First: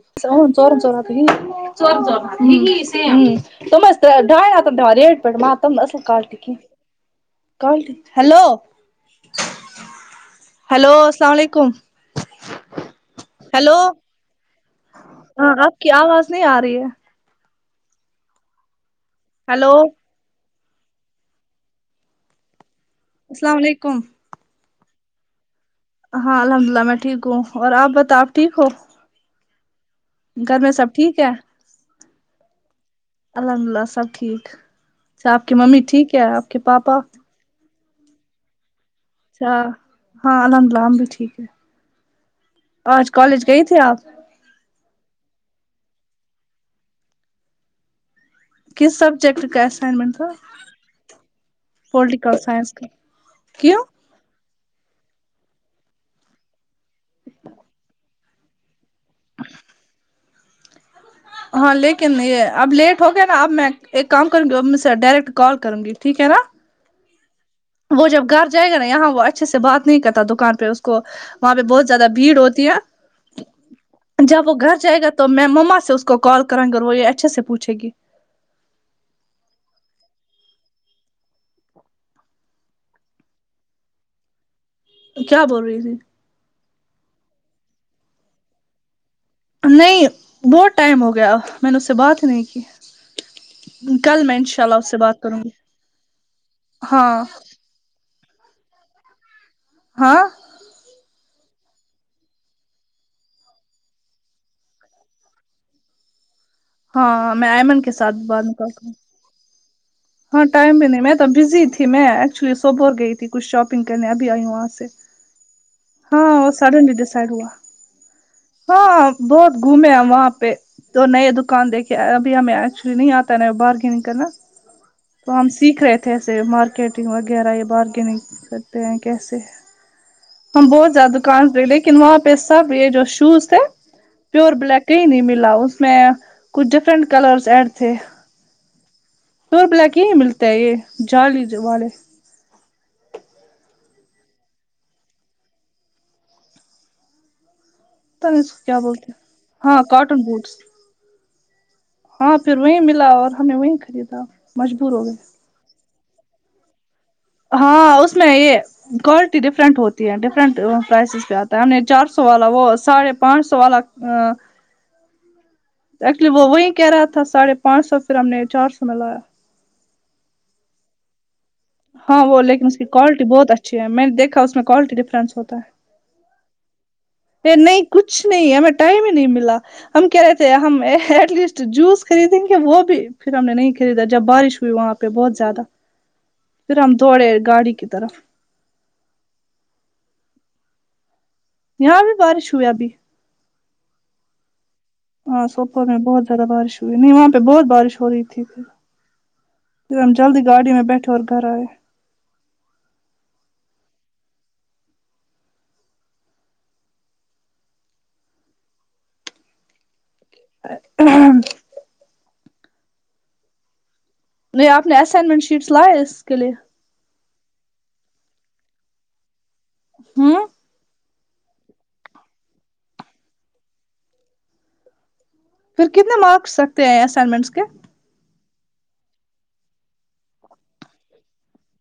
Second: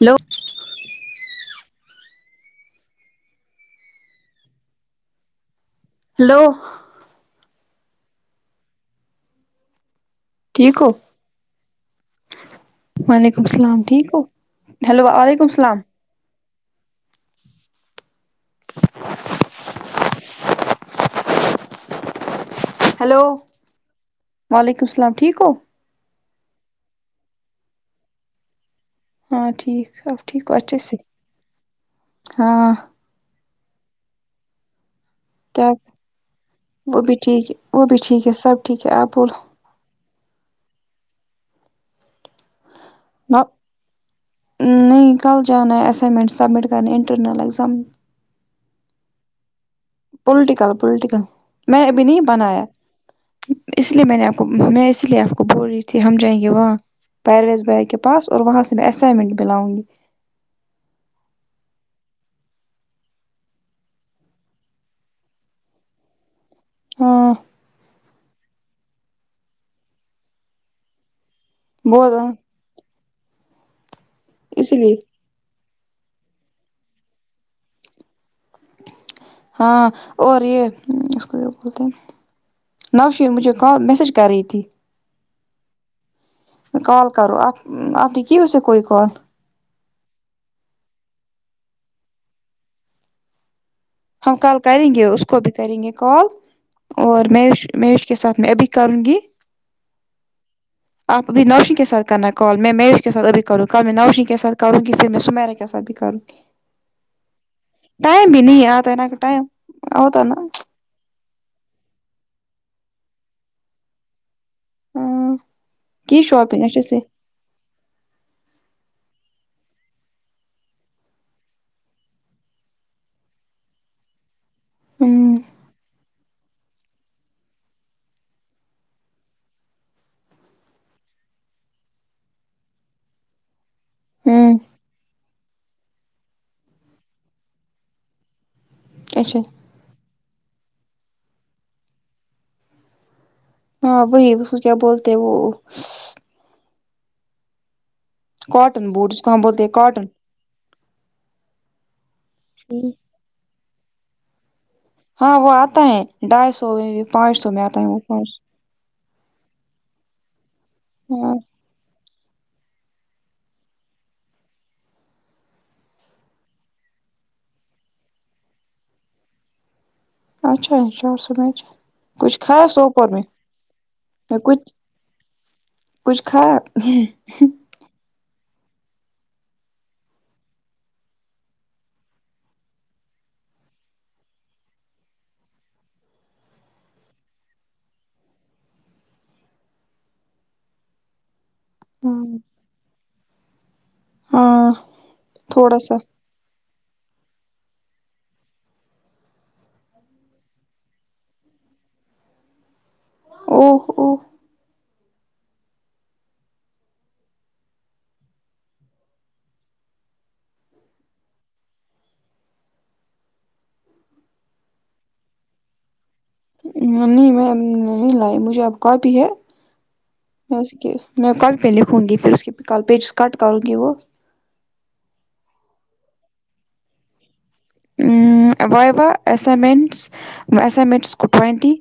hello ا چورا چورا ت تم ڈا ہاتن د رٹ پیٹ م وہگر تم [inaudible] کال ہلو ٹیک کال ہلو ٹھیک ہو ہیلو السلام علیکم وعلیکم ہیلو السلام ٹھیک ہو ہیلو وعلیکم ہاں آپ السلام کی آواز نہیں آ رہی ہے ہیلو ہلو السلام علیکم وعلیکم السلام ٹھیک کو ہو ہاں الحمد للہ میں ٹھیک ہوں اور آپ بتا آپ ٹھیک ہو ہاں ٹھیک اب ٹھیک ہو گھر میں اچھے سب سے ٹھیک ہے ہاں الحمدلہ سب ٹھیک اچھا آپ کی کیا ممی ٹھیک ہے آپ کے پاپا وہ بھی ٹھیک ہے وہ بھی ٹھیک ہے سب ٹھیک ہے آپ بول اچھا ہاں الحمد اللہ ہم بھی ٹھیک ہے آج کالج گئی تھی آپ نہیں کل جان ہے اسسائنمنٹ سبمٹ کرنے انٹرنل ایگزام کس سبجیکٹ کاس پوولٹیکل پولٹیکل میں نے ابھی نہیں پولیٹیکل بنایا سائنس کا کیوں اس لیے میں نے میں اس لیے آپ کو بول رہی تھی ہم جائیں گے وہاں پیرویز بھائی کے پاس اور وہاں سے میں اسائنمنٹ بھی لاؤں گی ہاں لیکن یہ اب لیٹ ہو گیا نا اب میں ایک کام کروں گی ا میں سے ڈائریکٹ کال کروں گی ٹھیک ہے نا ہاں وہ جب گھر جائے گا نا یہاں وہ اچھے سے بات نہیں کرتا دکان پہ اس کو وہاں پہ بہت زیادہ بھیڑ ہوتی ہے جب وہ گھر اسی لیے جائے گا تو میں مما سے اس کو کال کریں گے اور وہ یہ اچھے سے پوچھے گی ہاں اور یہ اس کو کیا بولتے ہیں نوشیر مجھے کال میسج کر رہی تھی کیا بول رہی تھی کال کرو آپ آپ نے کیو اسے کوئی کال نہیں بہت ٹائم ہو گیا میں نے اس سے بات نہیں کی کل میں ہم ان کال شاء اللہ کریں سے گے بات اس کو کروں گی بھی کریں گے کال ہاں اور میں مہوش کے ساتھ میں ا بھیھی کروں گی ہاں آ ابھی نوشن کے ساتھ کرناال میں میوش اپ بھی نوشین کے ساتھ ابھی کرنا کال میں نوشن کے ساتھ کروں گ کہ پھر میں سمیرا کے ساتھ بھی کروں گی ہاں میں ایئمن کے ساتھ بات میں کول ٹائم آتاہے ہاں ٹائم بھی نہیں میں تو بزی تھی میں ایکچولی صوبور گئی تھی کچھ شاپنگ کرنے ابھی آئی ہوں وہاں سے نا کی ہاں وہ شاپنگ اچھے سڈنلی سے ڈسائڈ ہوا ہاں بہت گھومے ہیں وہاں پہ تو نئے دکان دیکھے ابھی ہمیں ایکچولی نہیں آتا نہ بارگینگ کرنا تو ہمم ہم سیکھ رہے تھے ایسے مارکیٹنگ وغیرہ یا بارگیننگ کرتے ہیں کیسے ہم بہت زیادہ دکان تھ لیکن وہاں پہ سب یہ جو شوز تھے پیور ہمم بلیک کا ہی نہیں ملا اس میں کچھ ڈفرنٹ کلرس ایڈ تھے اچھا پیور بلیک ہی ملتا ہے یہ جالی والے ہاں وہی اس کو کیا بولتے وہ کیا کاٹن بولتے بوٹ جس کو ہم بولتے ہیں ہاں کاٹن بوٹس ہاں پھر وہیں ملا اور ہمیں وہیں خریدا مجبور ہو گیا ہاں وہ آتا ہے ہیں ڈھائی سو پانچ سو میں آتا ہے ہاں وہ اس میں یہ کوالٹی ڈفرنٹ ہوتی ہے ڈفرنٹ پرائسز پہ ہاں آتا ہے ہم نے چار سو والا وہ ساڑھے پانچ سو والا ایکچولی وہ وہی کہہ رہا تھا ساڑھے پانچ سو پھر ہم نے چار سو میں لایا اچھا چار سومیں ہاں وہ لیکن اس کی کوالٹی بہت اچھی ہے میں نے دیکا اس میں کوالٹی ڈفرینس ہوتا ہے کچھ کھایا آ پنے یہ نہیں کچھ نہیں ہمیں ٹائم ہی نہیں ملا ہم کہ رہے تھے ہم ایٹ لیسٹ جوس خریدیں گے وہ بھی پھر ہم نے نہیں خریدا جب بارش ہوئی وہاں پہ پہ بہت زیادہ پھر ہم دوڑے گاڑی کی طرف یہاں بھی بارش ہوئی ابھی ہاں ہاں تھوڑا سوپور سا میں بہت زیادہ بارش ہوئی نہیں وہاں پہ بہت بارش ہو رہی تھی پھر ہم جلدی گاڑی میں بیٹھے اور گھر آئے او او نہیں آپ نے اسائنمنٹ شیٹس لائے اس کے لیے نہیں نہیں میں لاۓ مجھے اب کاپی ہے ہاں میں اس کی میں کل پہ لکھوں گی پھر اس کی ک پیجز کٹ کروں گی وہ پھر کتنے مارکس لگتے ہیں اسائنمنٹس کے ہمم وائی وا ایسائمینٹس ایسائمینٹس کو ٹوونٹی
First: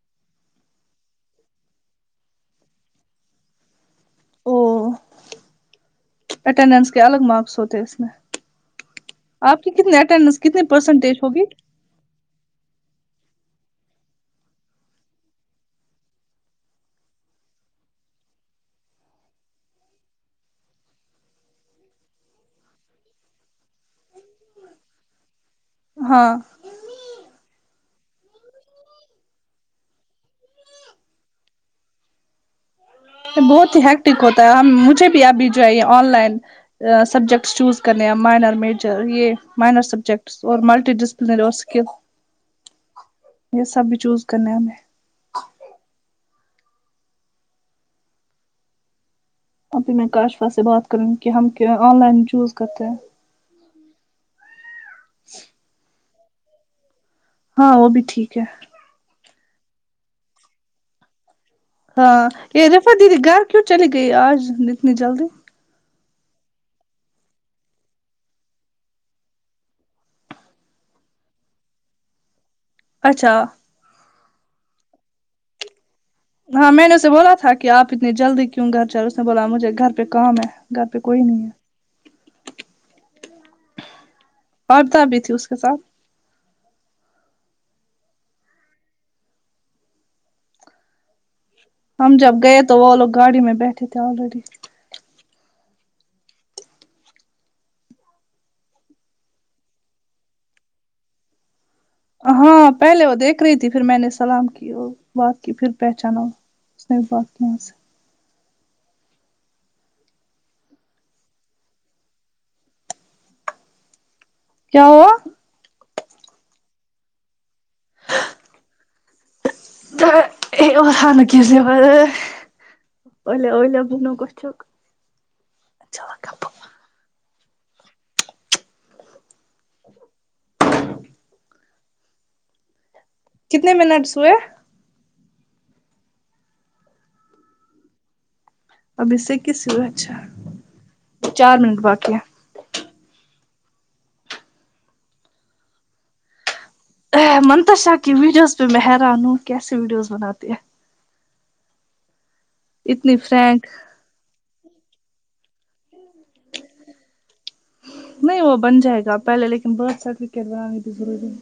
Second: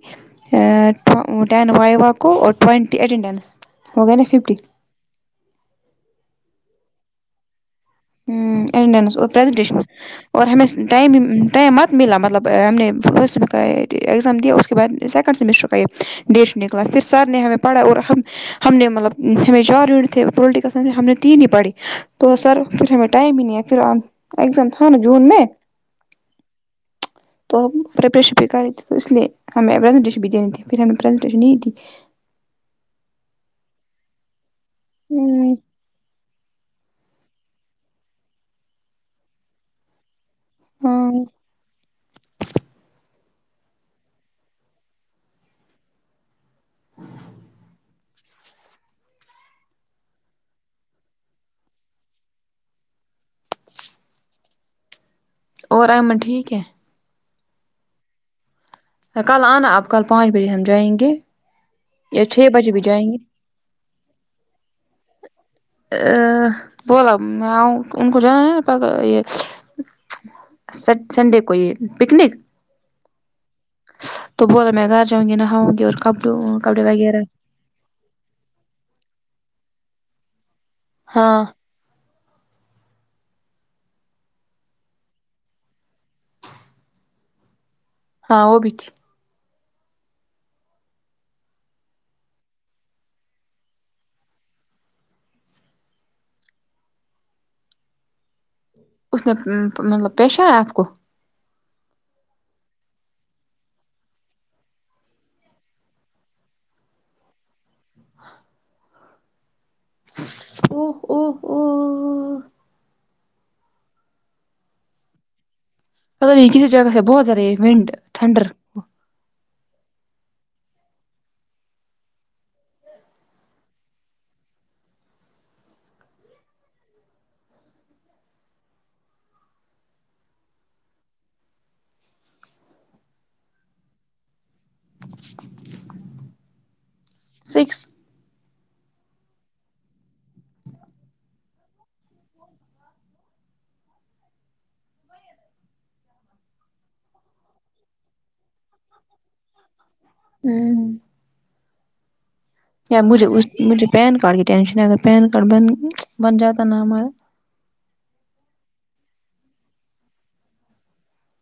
آ ٹین وائی وا کو اور ٹوئونٹی اٹینڈینس ہوگئے نا ففٹی اٹینڈینس کے الگ مارکس ہوتے ہیں اس میں ھمم اٹڈینس اور آپ کی پزنٹیشن کتنے اٹینڈنس اور ہمیں کتنی ٹائم پرسنٹیج ہوگی ٹائم اپ ملا مطلب ہم نے فسٹر ایگزام دیا اس کے بعد سیکنڈ سمیسٹر تھا یہ ڈیش نکلا پھر سر نے ہمیں پڑھا اور ہم ہم نے مطلب ہمیں چار یونٹ تھے پولیٹیکل سائنس ہم نے تین ہی پڑھی تو سر پھر ہمیں ٹائم ہی نہیں ہے پھر ایکزام تھا نہ جون میں ہاں تو پریپریشن بھی کر رہے تھے تو اس لیے ہمیں پریزنٹیشن بھی دیینی تے پھر ہم نےپریزنٹیشن نہیں دی بہت ہییکٹک ہوتا ہے ہم مجھے بھی آب بھی ہوں جائیے آن لائن سبجیکٹس چوز کرنے ہیں مائنر میجر یہ مائنر سبجیکٹ اور ملٹی ہاں [unintelligible] یہ سب بھی چوز کرنا ہے ہمیں ابھی میں کاشفا سے بات کروں گی کہ ہم آن لائن چوز کرتے ہیں اور ایمن ٹھیک ہے ہاں وہ بھی ٹھیک ہے کل آنا آپ کل پانچ بجے ہم جائیں گے یا ہاں چھ یہ بجے بھی دیکھو جائیں گے دیدی گھر کیوں چلی گئی آج اتنی جلدی بولا ان کو جانا یہ سنڈے کو یہ پکنک اچھا تو بولا میں گھر جاؤں گی نہاؤں گی اور کب لو ہاں میں نے اسے بولا تھا کہ آپ اتنی جلدی کیوں گھر جا رے اس نے بولا مجھے گھر پہ کام ہے گھر پہ کوئی ہاں نہیں ہے عبدا بھی تھی اس کے ساتھ ہاں وہ بھی تھی ہم جب گئے تو وہ لوگ گاڑی میں بیٹھے تھے آلریڈی اس نے مطلب پیش آ ہے آپ کو ہاں پہلے وہ دیکھ رہی تھی پھر میں نے سلام کی وہ بات کی پھر پہچانا اس بات کیاں سے او اوو کیا ہو پتاہ نہیں کسی جگہ سے بہت زیا رہا یہ ونڈ ٹھنڈر تو اور سانو کیسے الا بنوک اچک اچھا کتنے منٹس ہوئے سکس اب اسکس ہوا اچھا چار منٹ باقی منتشا کی ویڈیوز میں ہیران ہوں کیسے ویڈیوز بناتے ہے یار اتنی مجھے اس فرینک مجھے پین کارڈ کی ٹینشن ہے اگر پین کارڈ بن بن جاتا نا ہمارا نہیں وہ بن جائے گا پہلے لیکن برتھ سرٹیفکیٹ بنانی بھی ضروری ہے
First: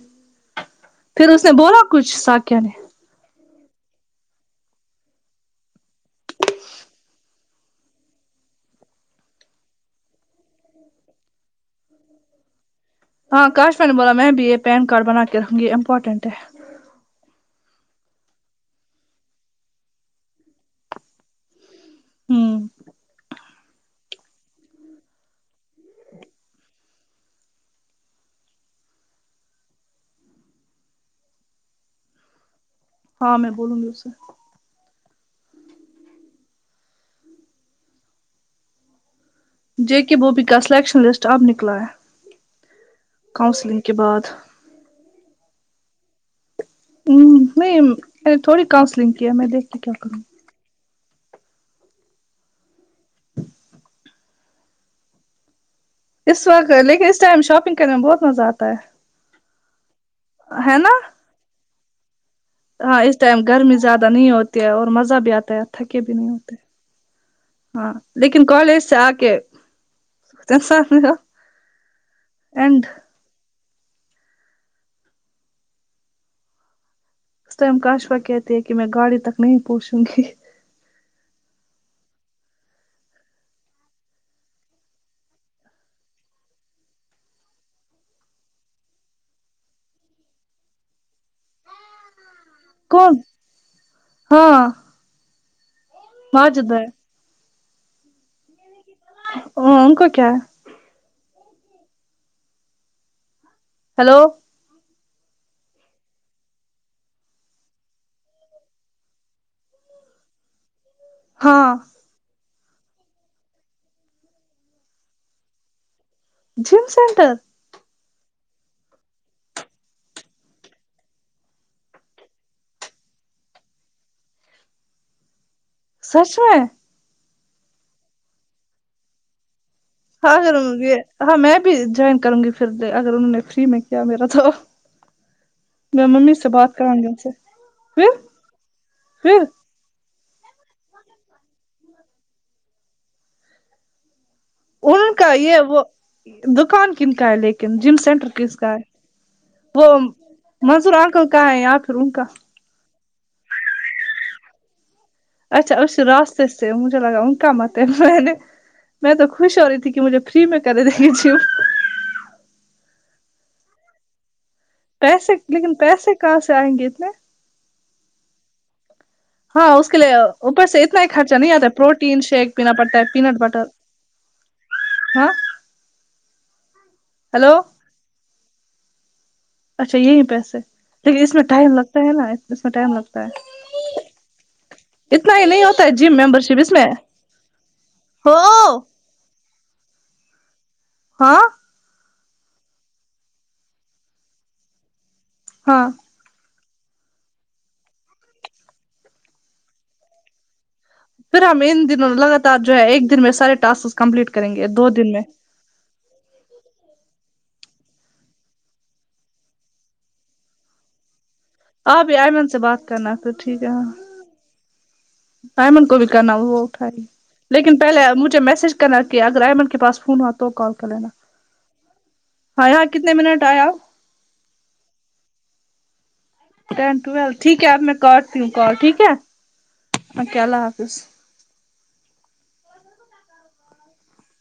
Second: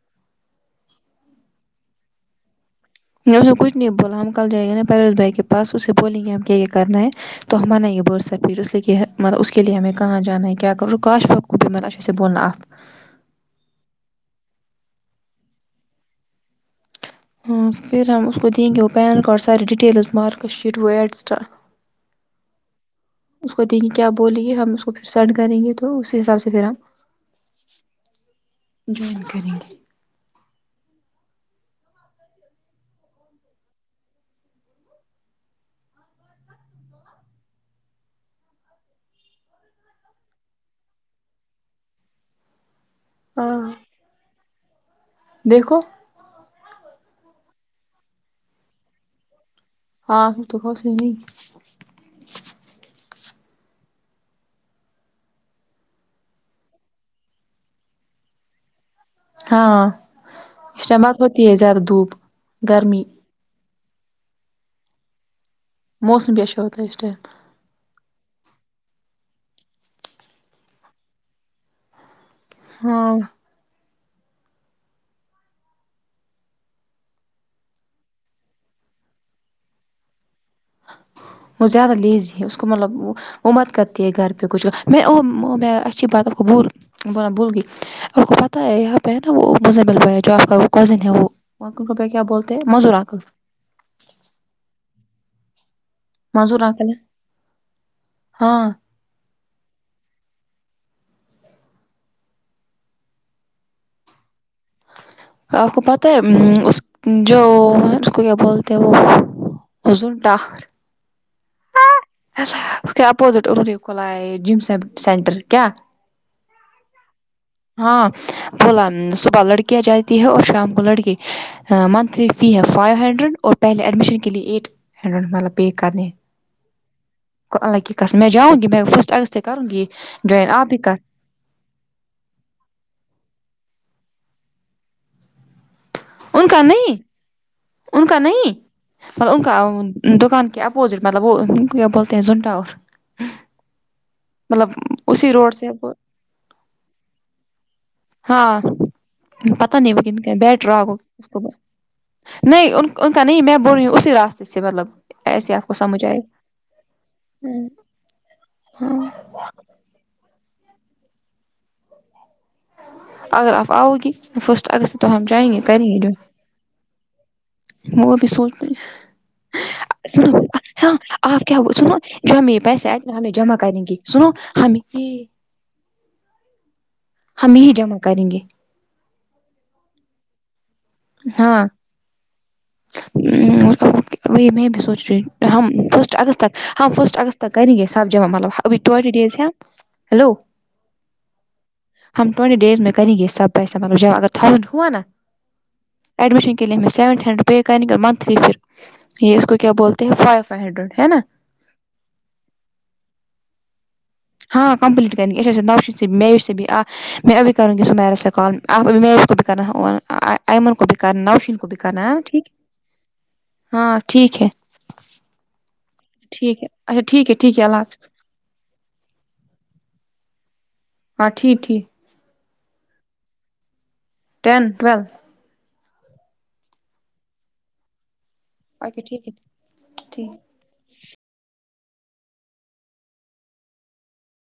پھر اس نے بولا کچھ ساکیا نے اس نے کچھ نہیں بولا ہم کل جائے گے نا پیروز بھائی کے پاس اسے بولیں گے ہم کیا کیا کرنا ہے تو ہم من یہ برتھ سرٹیفکیٹ اس لیے کہ مطلب اس کے لیے ہمیں کہاں جانا ہے کیا کر ر کاش اوبی مگربچھاسے بولنا آپ ہاں کاشوین نے بولا میں بھی یہ پین کارڈ بنا کے رکھوں گی یہ امپورٹینٹ ہے ہاں پھر ہم اس کو دیں گے وہ پین کارڈ سارے ڈیٹیلز مارک شیٹ وہ ایٹسٹرا ہوں اس کو دیںے کیا بولیے ہم اس کو پھر سینڈ کریں گے تو تو اسی حساب سے پھر ہم جوائن کریں گے ہاں میں بولوں گی اس سے جے کے بوبی کا سلیکشن لسٹ اب نکلا ہے ہاں کانسلنگ کے بعد دیکھو ہ نہیں تھوڑی کاؤنسلنگ کیا میں دیکھی ہاں تو کو نہیں اس وقت لیکن اس ٹائم شاپنگ کرنے میں بہت مزہ آتا ہے ہاں ہے نا اسٹمات ہوتی ہے زیادہ دھوپ ہاں گرمی اس ٹائم گرمی زیادہ نہیں ہوتی ہے اور مزہ بھی آتا ہے تھکے بھی نہیں موسم ہوتے اچھا ہوتا ہے اس ٹائم ہاں لیکن کالج سے آ کے اینڈ ہاں اس ٹائم کاشوا کہتے ہیں کہ میں گاڑی تک نہیں پہنچوں گی وہ زیادہ لیزی ہے اس کو مطلب وہ وہ مت کرتی ہے گھر پہ کچھ اچھی بات بول بول بھول گئی آپ کو پتا ہے یہاں پہ ہے نا وہ مزل بھائی ہے جو آپ کا کزن ہے وہ کیا ہیں منظور کون انکل ہاں مذور ماجد ہے آکھنے ہاں انکا کیا ہے ہیلو آپ کو پتہ ہے اس جو ہے اس کو کیا بولتے ہیں وہ اوزون ڈاک ہاں اپپوزٹ کھولا جم سینٹر کیا جم سینٹر ہاں بولا صبح لڑکیاں جاتی ہے اور شام کو لڑکی منتھلی فی ہے فائیو ہنڈریڈ اور پہلے ایڈمیشن کے لیے ایٹ ہنڈریڈ مطلب پے کرنے سچ میں اللہ کی قسم میں جاؤں گی میں فسٹ اگست کروں گی ہاں جوائن اگر آپ بھی کر ہاں میں بھی جوائن کروں گی پھر اگر انہوں نے فری میں کیا میرا تو میں ممی ان سے کا بات کروں نہیں گی ان سے پھر انکا نہیں پر پھر انا دکان کے اپوزٹ مطلب وہ کیا بولتے ہیں زن اور ان کا یہ وہ دکان کن کا ہے لیکن جن سے سینٹر کیس ہاں کا ہے پتہ وہ نہیں کن کا ہے، بیٹ راگ مظور ہو اس آنکل کو کا ہے یا پھر ان کا نہیں ان ان کا نہیں میں بول رہیوں اسی راستے سے مطلب ایسے آپ کو اچھا اس سمجھ آئے راستے سے مجھے لگا ان کا مت ہے میں نے ہاں میں تو خوش ہو رہی تھی کہ مجھے فری میں کر دیکےچ اگر آپ آؤ گی فسٹ اگست ہم چائیں گے کر گے کیاسئیں گتنا وہ بھی سوچتے ہے ہاں اس کے لیے سنو اوپر سے ہاں اتنا ہی خرچہ آپ نہیں کیا آتا ہے سنو پروٹین جو ہم شیک میر پینا پیسے آئے پڑتا ہے اتنے ہمیں پینٹ جمع بٹر کریں گے سنو ہم کی ہاں [inaudible] ہم ہلو ہی جمع کریں گے اچھا یہی پیسے لیکن اس میں ہاں ٹائم لگتا ہے نا اس میں ٹائم لگتا ام، ہے وہی میں بھی سوچ رہی اتنا ہی ہوں نہیں ہم ہوتا ہے فسٹ جم ممبر اگستک شپ اس میں ہم فسٹ اگست تک کر گ یہ سب جامع ہو ہملب ہم ابھی ٹوئنٹی دیز ہے نہ ہلو ہاں ہم ٹئونٹی ڈیز میں کریں گے سب پیسہ ملب اگر تھانڈ ہوا نا ہاں ایڈمیشن کے لیے ہمیں سیون ہنڈریڈ پے کریں گے اور منتھلی پھر یہ اس کو کیا بولتے ہیں فائیو ہنڈریڈ ہے نا پھر ہم ان دنوں لگاتار جو ہے ایک دن میں سارے ٹسکس کمپلیٹ کر ہاں کمپلیٹ کرنی اچےا نو شید میر سے بھی آہ میں ابھی کروں گی سمیرا سے کال اور مہویش کو بھی کرنا اور نوشین کو بھی کرنا ہے آپ بھی ٹھیک ایئمن سے بات کرنا پھر ٹھیک ہے ہاں ٹھیک ہے پیمنٹ کو بھی کرنا وہ ٹھیک ہے اچھا اٹھائی ٹھیک ہے ٹھیک ہے اللہ لیکن پہلے حافظ مجھے میسج کرنا کہ اگر ایئمن کے پس فون ہوا تو کال کر لینا ہاں ٹھیک ٹھیک ہاں کتنے منٹ آیا ٹین ٹویل ٹین ٹویل ٹھیک ہے اب میں کاٹتی ہوں کال ٹھیک ہے ٹھیک اوکے اللہ حافظ